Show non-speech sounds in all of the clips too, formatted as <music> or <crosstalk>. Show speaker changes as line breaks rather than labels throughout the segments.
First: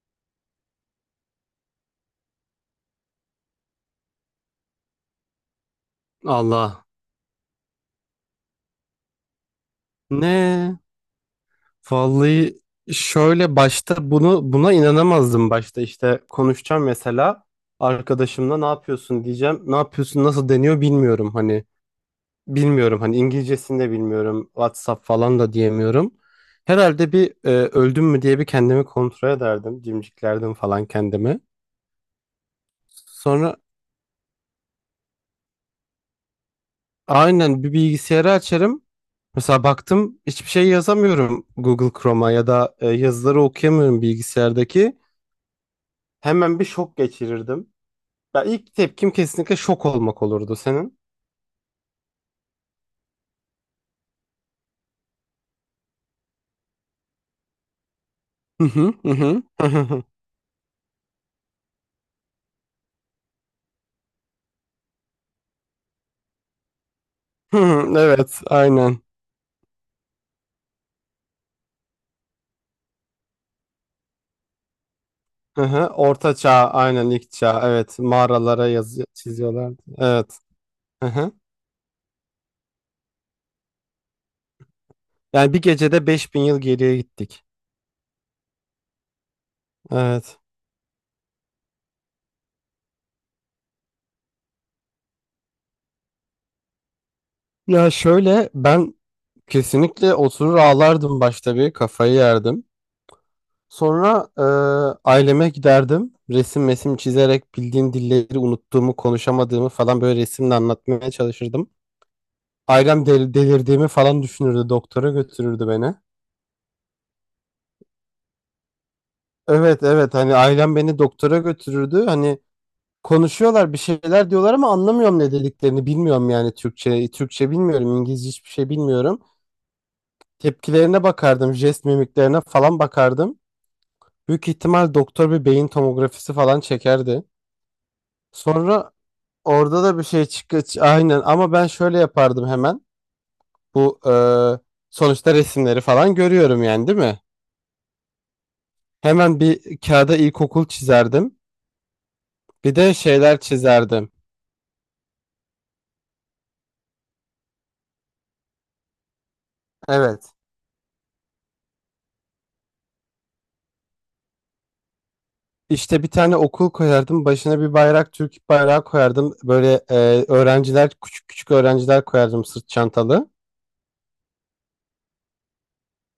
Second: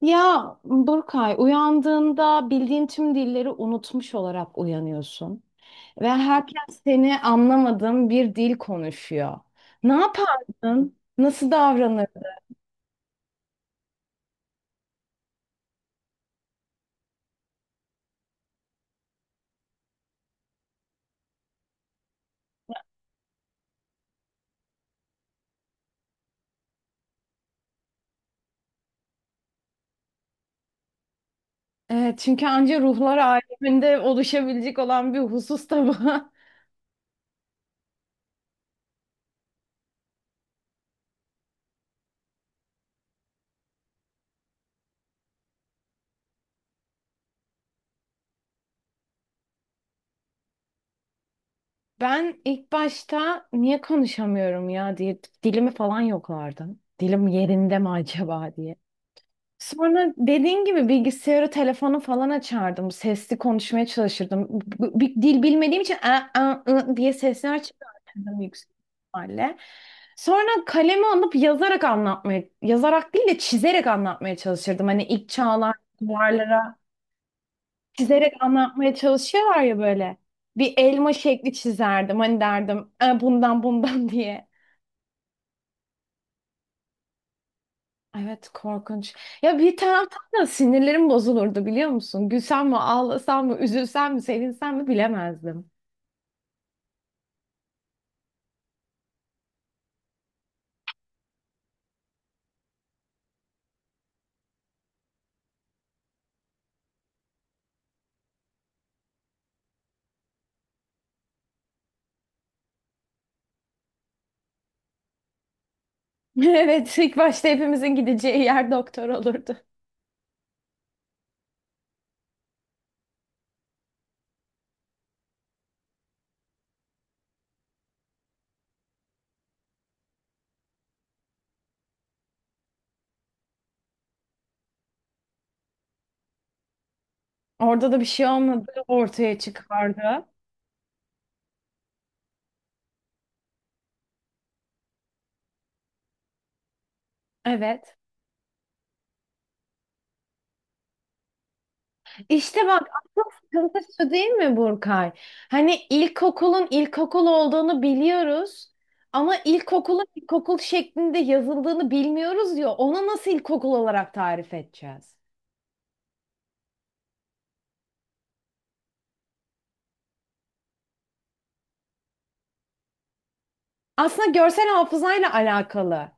Ya Burkay, uyandığında bildiğin tüm dilleri unutmuş olarak uyanıyorsun ve herkes
Allah.
seni anlamadığın bir dil konuşuyor. Ne
Ne?
yapardın? Nasıl davranırdın?
Vallahi şöyle başta bunu buna inanamazdım, başta işte konuşacağım mesela arkadaşımla ne yapıyorsun diyeceğim. Ne yapıyorsun nasıl deniyor bilmiyorum hani İngilizcesini de bilmiyorum, WhatsApp falan da diyemiyorum. Herhalde bir öldüm mü diye bir kendimi kontrol ederdim, cimciklerdim falan kendimi.
Evet, çünkü anca ruhlar
Sonra
aleminde oluşabilecek olan bir husus da bu. <laughs>
aynen bir bilgisayarı açarım. Mesela baktım hiçbir şey yazamıyorum Google Chrome'a ya da yazıları okuyamıyorum bilgisayardaki. Hemen bir şok geçirirdim. Ya ilk tepkim kesinlikle şok olmak olurdu senin.
Ben ilk başta niye konuşamıyorum ya diye dilimi falan yoklardım. Dilim yerinde mi acaba
Hı
diye.
hı hı hı <laughs> hı hı. Hı.
Sonra dediğin gibi bilgisayarı, telefonu falan açardım. Sesli konuşmaya çalışırdım. Bir dil bilmediğim için "a, a, ı" diye
Hı
sesler
hı, evet,
çıkartırdım yüksek
aynen.
ihtimalle. Sonra kalemi alıp yazarak anlatmaya, yazarak değil de çizerek anlatmaya çalışırdım. Hani ilk
Hı
çağlar
hı. Orta çağ,
duvarlara
aynen ilk çağ. Evet,
çizerek
mağaralara
anlatmaya
yazı
çalışıyorlar ya
çiziyorlardı.
böyle.
Evet.
Bir
Hı
elma
hı.
şekli çizerdim. Hani derdim "E, bundan bundan <laughs> diye.
Yani bir gecede 5.000 yıl geriye gittik.
Evet, korkunç. Ya bir taraftan
Evet.
da sinirlerim bozulurdu biliyor musun? Gülsem mi, ağlasam mı, üzülsem mi, sevinsem mi bilemezdim.
Ya şöyle ben kesinlikle oturur ağlardım, başta bir kafayı yerdim. Sonra aileme giderdim. Resim mesim çizerek bildiğim dilleri unuttuğumu, konuşamadığımı falan böyle resimle anlatmaya çalışırdım. Ailem delirdiğimi falan düşünürdü. Doktora götürürdü beni.
<laughs> Evet, ilk başta hepimizin gideceği yer doktor olurdu.
Evet, evet, hani ailem beni doktora götürürdü. Hani konuşuyorlar bir şeyler diyorlar ama anlamıyorum ne dediklerini. Bilmiyorum yani Türkçe. Türkçe bilmiyorum. İngilizce hiçbir şey bilmiyorum. Tepkilerine bakardım. Jest mimiklerine falan bakardım. Büyük ihtimal doktor bir beyin tomografisi falan çekerdi.
Orada da bir şey olmadı
Sonra
ortaya
orada da bir şey
çıkardı.
çıkıyor. Aynen, ama ben şöyle yapardım hemen. Bu sonuçta resimleri falan görüyorum yani, değil mi?
Evet.
Hemen bir kağıda ilkokul çizerdim.
İşte
Bir
bak
de
asıl
şeyler
sıkıntı şu
çizerdim.
değil mi Burkay? Hani ilkokulun ilkokul olduğunu biliyoruz. Ama ilkokulun
Evet.
ilkokul şeklinde yazıldığını bilmiyoruz ya. Onu nasıl ilkokul olarak tarif edeceğiz?
İşte bir tane okul koyardım. Başına bir bayrak, Türk bayrağı koyardım. Böyle öğrenciler, küçük küçük öğrenciler koyardım sırt çantalı.
Aslında görsel hafızayla alakalı.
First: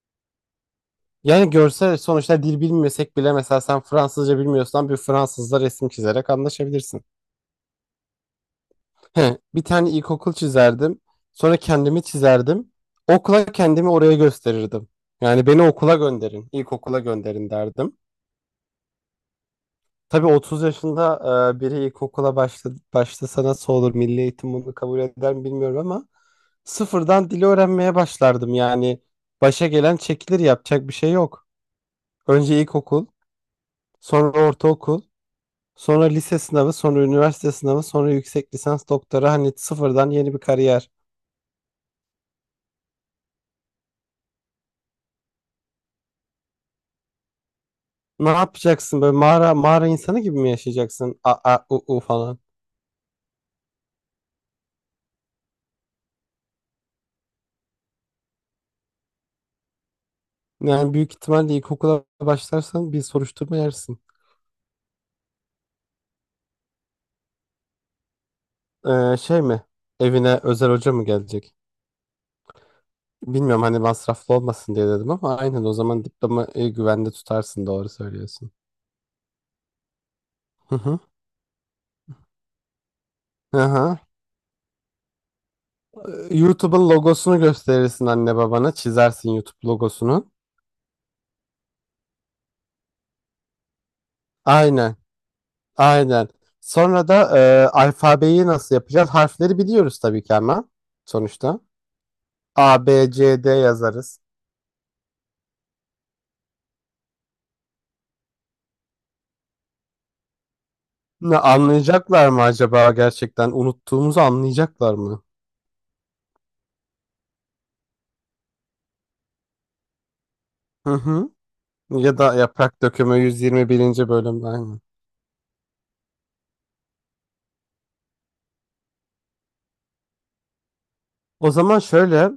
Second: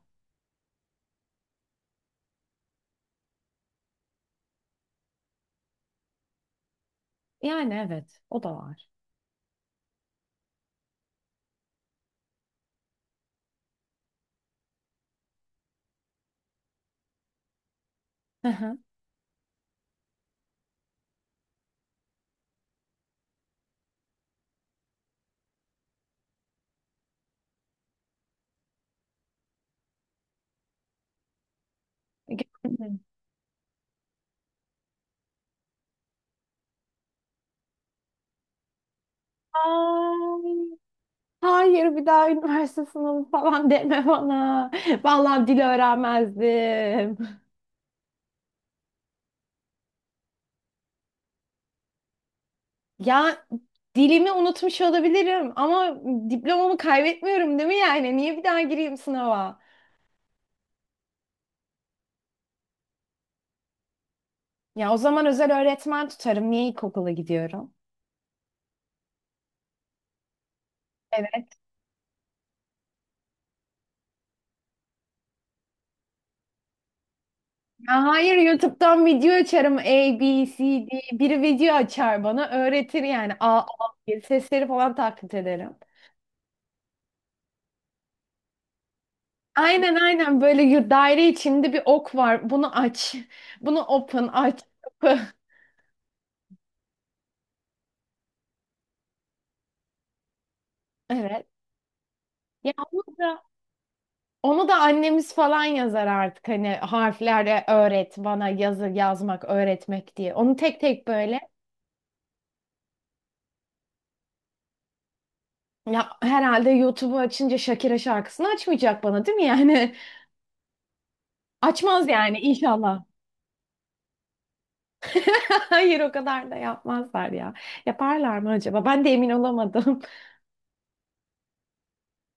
Yani görsel, sonuçta dil bilmesek bile mesela sen Fransızca bilmiyorsan bir Fransızla resim çizerek anlaşabilirsin.
Yani evet, o da var.
He, bir tane ilkokul çizerdim. Sonra kendimi çizerdim. Okula kendimi oraya gösterirdim. Yani beni okula gönderin, ilkokula gönderin derdim.
Hı hı.
Tabii 30 yaşında biri ilkokula başlasa nasıl olur? Milli eğitim bunu kabul eder mi bilmiyorum ama sıfırdan dili öğrenmeye başlardım. Yani başa gelen çekilir, yapacak bir şey yok. Önce
Gördüm.
ilkokul, sonra ortaokul, sonra lise sınavı, sonra üniversite sınavı, sonra yüksek lisans doktora, hani sıfırdan yeni bir
Ay,
kariyer.
hayır, bir daha üniversite sınavı falan deme bana. Vallahi dil öğrenmezdim.
Ne yapacaksın, böyle mağara mağara insanı gibi mi yaşayacaksın? A, a, u, u falan.
Ya dilimi unutmuş olabilirim ama diplomamı kaybetmiyorum değil mi yani? Niye bir daha gireyim sınava?
Yani büyük ihtimalle ilkokula başlarsan bir soruşturma yersin.
Ya o zaman özel öğretmen tutarım. Niye ilkokula gidiyorum?
Şey mi? Evine özel hoca mı gelecek?
Evet.
Bilmiyorum hani masraflı olmasın diye dedim ama aynen, o zaman diploma güvende tutarsın, doğru
Ya hayır,
söylüyorsun.
YouTube'dan video açarım A, B, C,
Hı hı.
D. Biri video açar bana öğretir yani A, A
Aha.
diye sesleri falan taklit ederim.
YouTube'un logosunu gösterirsin, anne babana çizersin YouTube
Aynen
logosunu.
aynen böyle daire içinde bir ok var. Bunu aç. Bunu open aç.
Aynen.
Kapı.
Aynen. Sonra da alfabeyi nasıl yapacağız? Harfleri biliyoruz tabii ki ama
<laughs> Evet.
sonuçta.
Ya
A, B,
onu da
C, D yazarız.
onu da annemiz falan yazar artık hani harflerle öğret bana yazı yazmak öğretmek diye. Onu tek tek
Ne,
böyle
anlayacaklar mı acaba gerçekten? Unuttuğumuzu anlayacaklar mı?
ya herhalde YouTube'u açınca Shakira şarkısını açmayacak bana değil mi yani?
Hı hı.
<laughs> Açmaz
Ya da
yani
Yaprak
inşallah.
Dökümü 121. bölüm aynı.
<laughs> Hayır, o kadar da yapmazlar ya. Yaparlar mı acaba? Ben de emin olamadım. <laughs>
O zaman şöyle,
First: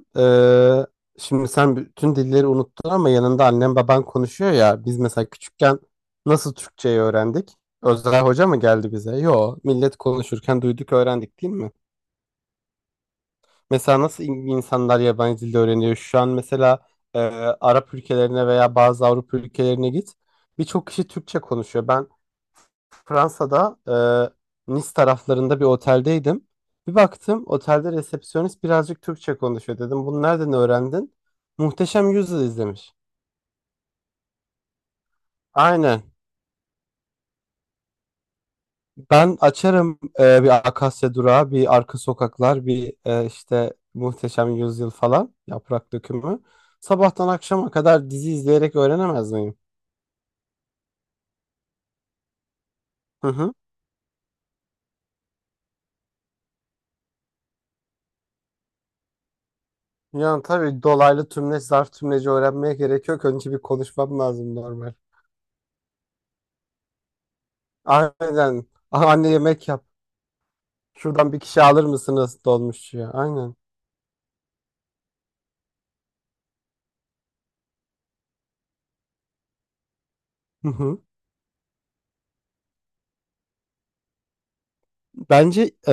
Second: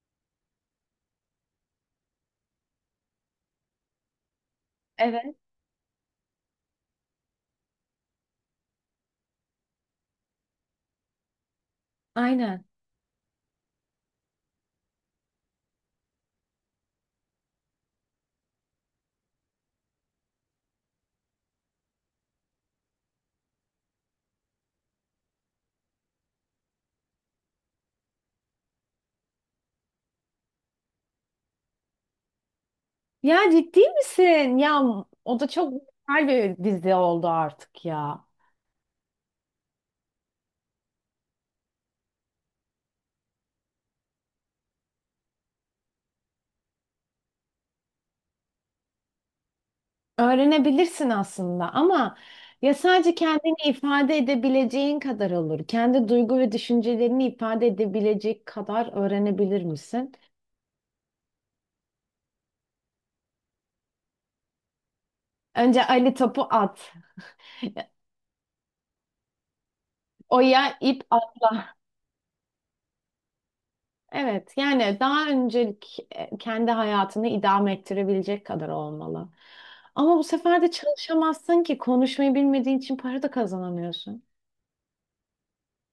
e, şimdi sen bütün dilleri unuttun ama yanında annen baban konuşuyor ya. Biz mesela
Evet.
küçükken nasıl Türkçeyi öğrendik? Özel hoca mı geldi bize? Yo, millet konuşurken duyduk öğrendik, değil mi?
Aynen.
Mesela nasıl insanlar yabancı dilde öğreniyor? Şu an mesela e, Arap ülkelerine veya bazı Avrupa ülkelerine git. Birçok kişi Türkçe konuşuyor. Ben Fransa'da Nice taraflarında bir oteldeydim. Bir baktım otelde resepsiyonist birazcık Türkçe konuşuyor, dedim bunu nereden öğrendin? Muhteşem Yüzyıl izlemiş.
Ya ciddi misin? Ya o da çok
Aynen.
güzel bir dizi oldu artık ya.
Ben açarım bir Akasya Durağı, bir Arka Sokaklar, bir işte Muhteşem Yüzyıl falan, Yaprak Dökümü. Sabahtan akşama kadar dizi izleyerek öğrenemez miyim?
Öğrenebilirsin aslında ama ya sadece
Hı hı.
kendini ifade edebileceğin kadar olur. Kendi duygu ve düşüncelerini ifade edebilecek kadar öğrenebilir misin?
Yani tabii dolaylı tümleç, zarf tümleci öğrenmeye gerek yok. Önce bir konuşmam lazım normal.
Önce Ali topu at.
Aynen. Aha, anne yemek yap.
Oya ip
Şuradan bir kişi
atla.
alır mısınız dolmuşçuya? Aynen.
Evet, yani daha öncelik kendi hayatını idame ettirebilecek kadar olmalı. Ama bu sefer
Hı
de
hı.
çalışamazsın ki konuşmayı bilmediğin için para da kazanamıyorsun.
Bence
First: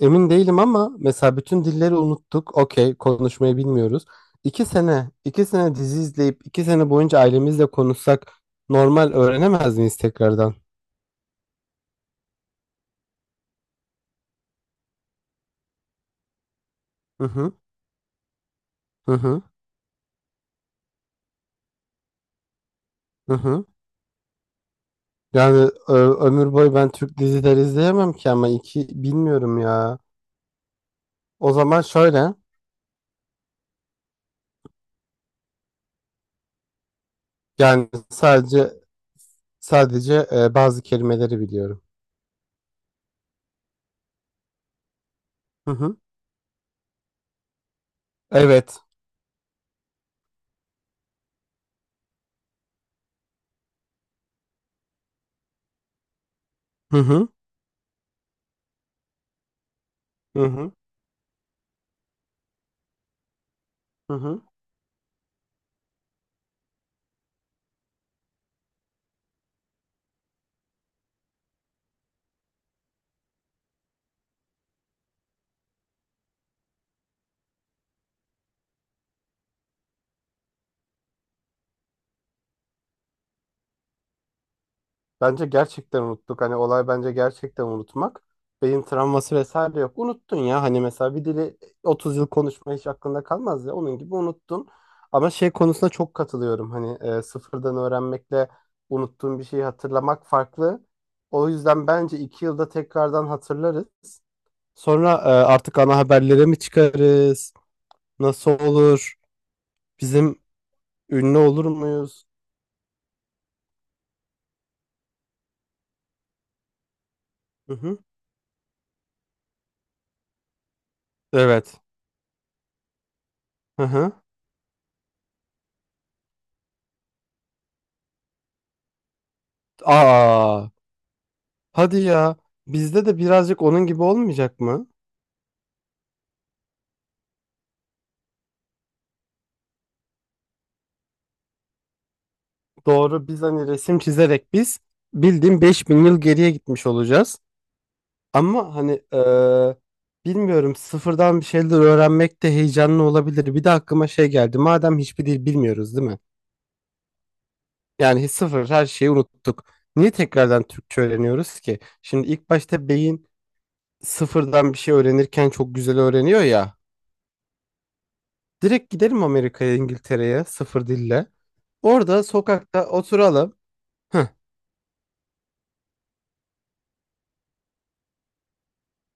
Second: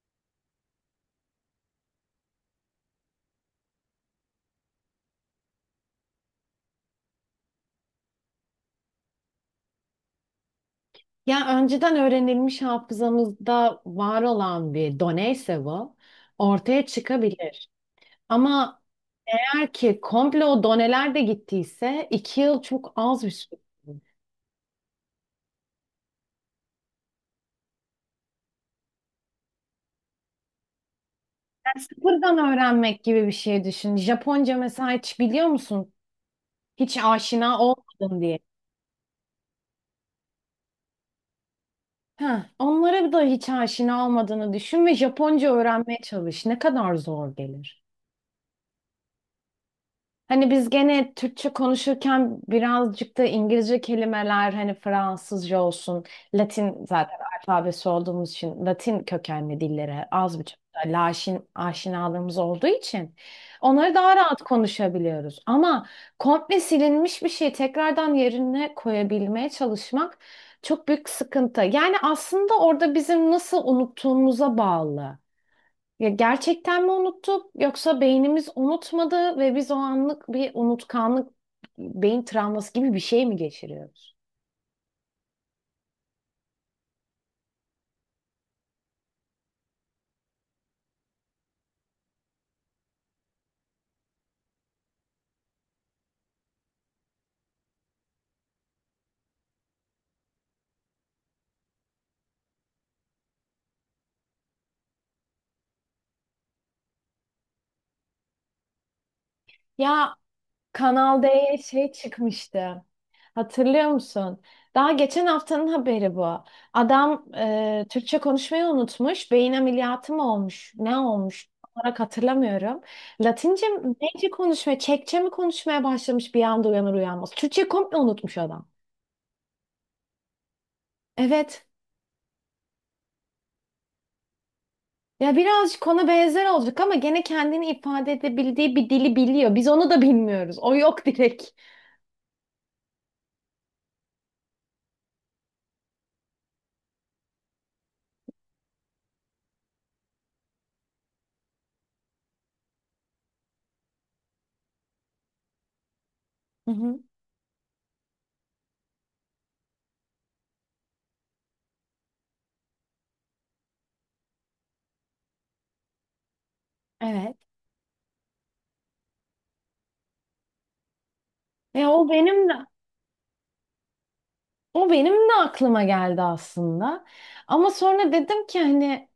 emin değilim ama mesela bütün dilleri unuttuk. Okey, konuşmayı bilmiyoruz. İki sene, iki sene dizi izleyip iki sene boyunca ailemizle konuşsak normal öğrenemez miyiz tekrardan?
Ya önceden öğrenilmiş hafızamızda var olan bir doneyse bu ortaya
Hı hı,
çıkabilir. Ama
hı hı,
eğer ki komple o doneler de gittiyse 2 yıl çok az bir
hı
süre.
hı. Yani ömür boyu ben Türk dizileri izleyemem ki ama iki, bilmiyorum ya. O zaman
Yani
şöyle,
sıfırdan öğrenmek gibi bir şey düşün. Japonca mesela hiç biliyor musun? Hiç aşina
yani
olmadın diye.
sadece bazı kelimeleri biliyorum.
Heh, onlara da hiç aşina olmadığını düşün ve Japonca
Hı hı.
öğrenmeye çalış. Ne kadar zor gelir.
Evet.
Hani biz gene Türkçe konuşurken birazcık da İngilizce kelimeler hani Fransızca olsun, Latin
Hı
zaten
hı.
alfabesi olduğumuz için Latin kökenli dillere az
Hı
buçuk
hı.
da laşin aşinalığımız olduğu için onları
Hı
daha rahat
hı.
konuşabiliyoruz. Ama komple silinmiş bir şeyi tekrardan yerine koyabilmeye çalışmak çok büyük sıkıntı. Yani aslında orada bizim nasıl unuttuğumuza bağlı. Ya gerçekten mi unuttuk yoksa beynimiz unutmadı ve biz o anlık bir unutkanlık, beyin travması gibi bir şey mi geçiriyoruz?
Bence gerçekten unuttuk. Hani olay bence gerçekten unutmak. Beyin travması vesaire yok. Unuttun ya. Hani mesela bir dili 30 yıl konuşma hiç aklında kalmaz ya. Onun gibi unuttun. Ama şey konusunda çok katılıyorum. Hani sıfırdan öğrenmekle unuttuğun bir şeyi hatırlamak farklı. O yüzden bence 2 yılda tekrardan hatırlarız. Sonra artık ana haberlere mi çıkarız? Nasıl olur?
Ya
Bizim
Kanal
ünlü
D'ye
olur
şey
muyuz?
çıkmıştı. Hatırlıyor musun? Daha geçen haftanın haberi bu. Adam
Hı hı.
Türkçe konuşmayı unutmuş. Beyin ameliyatı mı olmuş? Ne olmuş? Tam
Evet.
olarak hatırlamıyorum. Latince
Hı
mi?
hı.
Neyce konuşmaya, Çekçe mi konuşmaya başlamış bir anda uyanır uyanmaz. Türkçe komple unutmuş adam.
Aa.
Evet.
Hadi ya, bizde de birazcık onun gibi olmayacak mı?
Ya birazcık ona benzer olacak ama gene kendini ifade edebildiği bir dili biliyor. Biz onu da bilmiyoruz. O yok direkt.
Doğru, biz hani resim çizerek biz bildiğin 5.000 yıl geriye gitmiş olacağız. Ama hani bilmiyorum, sıfırdan bir şeyler öğrenmek de heyecanlı olabilir. Bir de aklıma şey geldi, madem hiçbir dil bilmiyoruz, değil mi?
Hı hı.
Yani sıfır, her şeyi unuttuk. Niye tekrardan Türkçe öğreniyoruz ki? Şimdi ilk başta beyin sıfırdan bir şey öğrenirken çok güzel öğreniyor ya.
Evet.
Direkt gidelim Amerika'ya, İngiltere'ye sıfır dille.
Ya o
Orada
benim de
sokakta oturalım.
o benim de aklıma geldi aslında. Ama sonra dedim ki hani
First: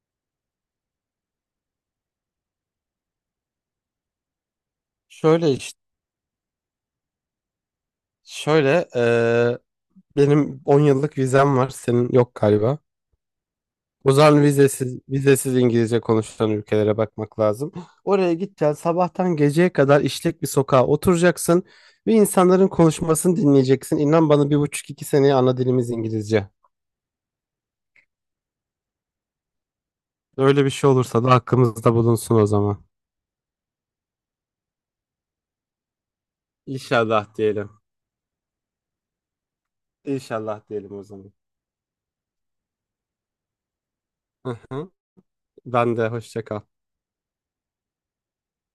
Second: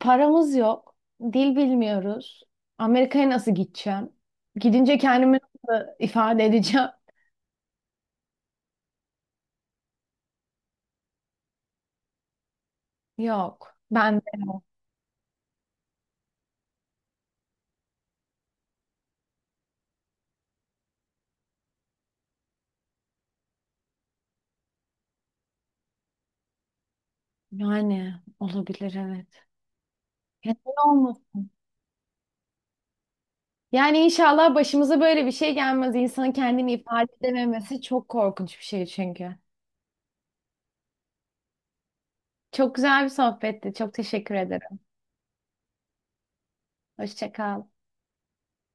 paramız yok. Dil bilmiyoruz. Amerika'ya nasıl gideceğim? Gidince kendimi
Şöyle işte,
nasıl ifade edeceğim? <laughs>
şöyle benim 10 yıllık vizem var, senin yok galiba.
Yok.
O
Ben de
zaman vizesiz, vizesiz İngilizce konuşulan ülkelere bakmak lazım. Oraya gideceksin, sabahtan geceye kadar işlek bir sokağa oturacaksın ve insanların konuşmasını dinleyeceksin. İnan bana bir buçuk iki seneye ana dilimiz İngilizce.
yani olabilir evet.
Öyle bir
Neden
şey olursa da
olmasın?
hakkımızda bulunsun o zaman.
Yani inşallah başımıza böyle bir şey gelmez. İnsanın kendini ifade
İnşallah diyelim.
edememesi çok korkunç bir şey çünkü.
İnşallah diyelim o zaman.
Çok güzel bir sohbetti. Çok teşekkür
Hı
ederim.
hı. Ben de hoşça kal.
Hoşça kal.